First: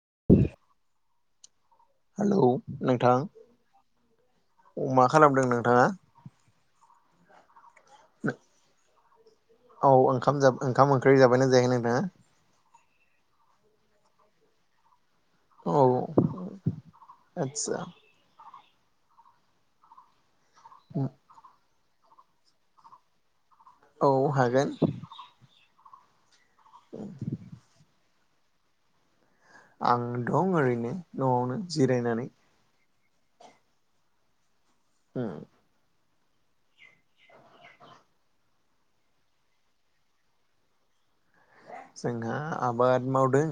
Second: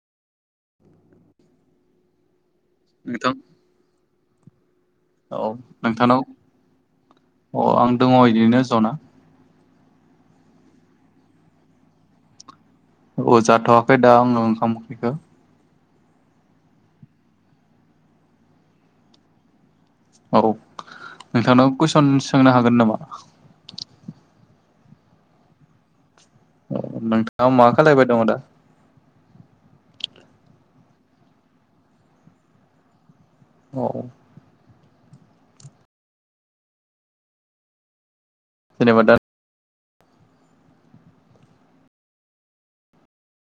[inaudible] Hello नोंथां अ मा खालामदों औ नोंथाङा? नोंथांनाव अ आं दङ इदिनो जना औ ओंखाम जा ओंखाम ओंख्रि जाबायना जायाखै नोंथाङा? औ जाथ'वाखै दा आंङो ओंखाम ओंख्रिखो। औ आतसा औ नोंथांनाव कुइस सन सोंनो हागोन नामा? औ हागोन। अ नोंथाङा मा खालायबाय दङ दा? आं दं ओरैनो न'आवनो जिरायनानै औ ओम जनेबा दा जोंहा आबाद मावदों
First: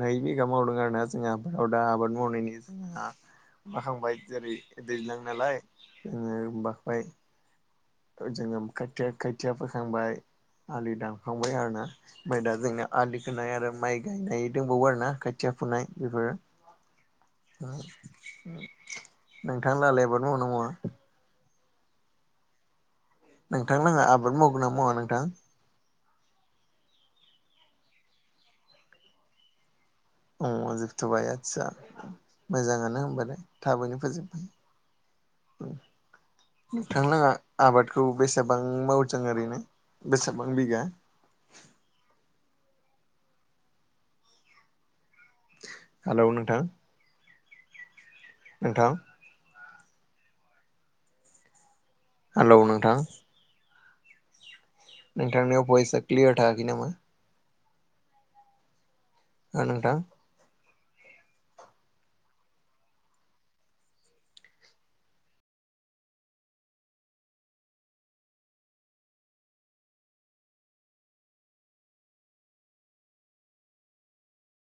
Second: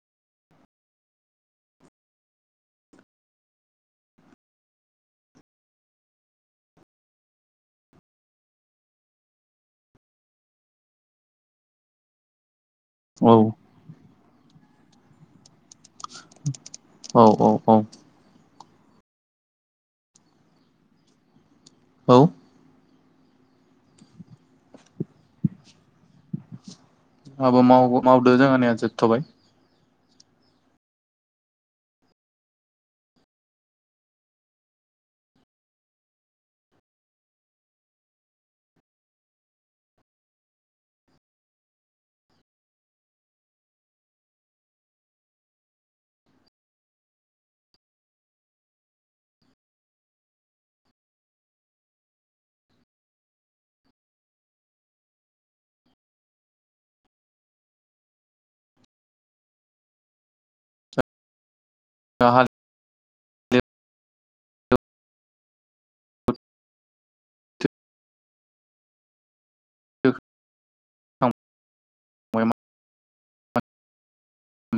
नै बिघा मावदों आरो ना जोंहा आबादाव दा आबाद मावनायनि जोंहा माखांबाय जेरै दैज्लां नालाय जोङो माखबाय जोङो खथिया खोथिया फोखांबाय आलि दानखांबाय आरोना ओमफ्राय दा जोंना आलि औ खोनाय आरो माइ गायनाय दंबावो आर ना खाथिया फुनाय बेफोरो औ औ ओ औ ओ नोंथां लाहालाय आबाद मावोना मावा? औ नोंथां लाहा आबाद मावगोनना मावा नोंथां? जोंहाबो मावो मावदो जोंहानिया जोबथ'बाय अ जोबथ'बाय आतसा मोजाङानो होनबालाय थाबैनो फोजोबबाय ओ नोंथांलाहा आबादखौ बेसेबां मावदों ओरैनो बेसेबां बिगा? हेलौ नोंथां। नोंथां हेलौ नोंथां नोंथांनियाव भइस क्लियार थायाखै नामा? ना‌ नोंथां जाहा [unintelligible] [unintelligible] [unintelligible]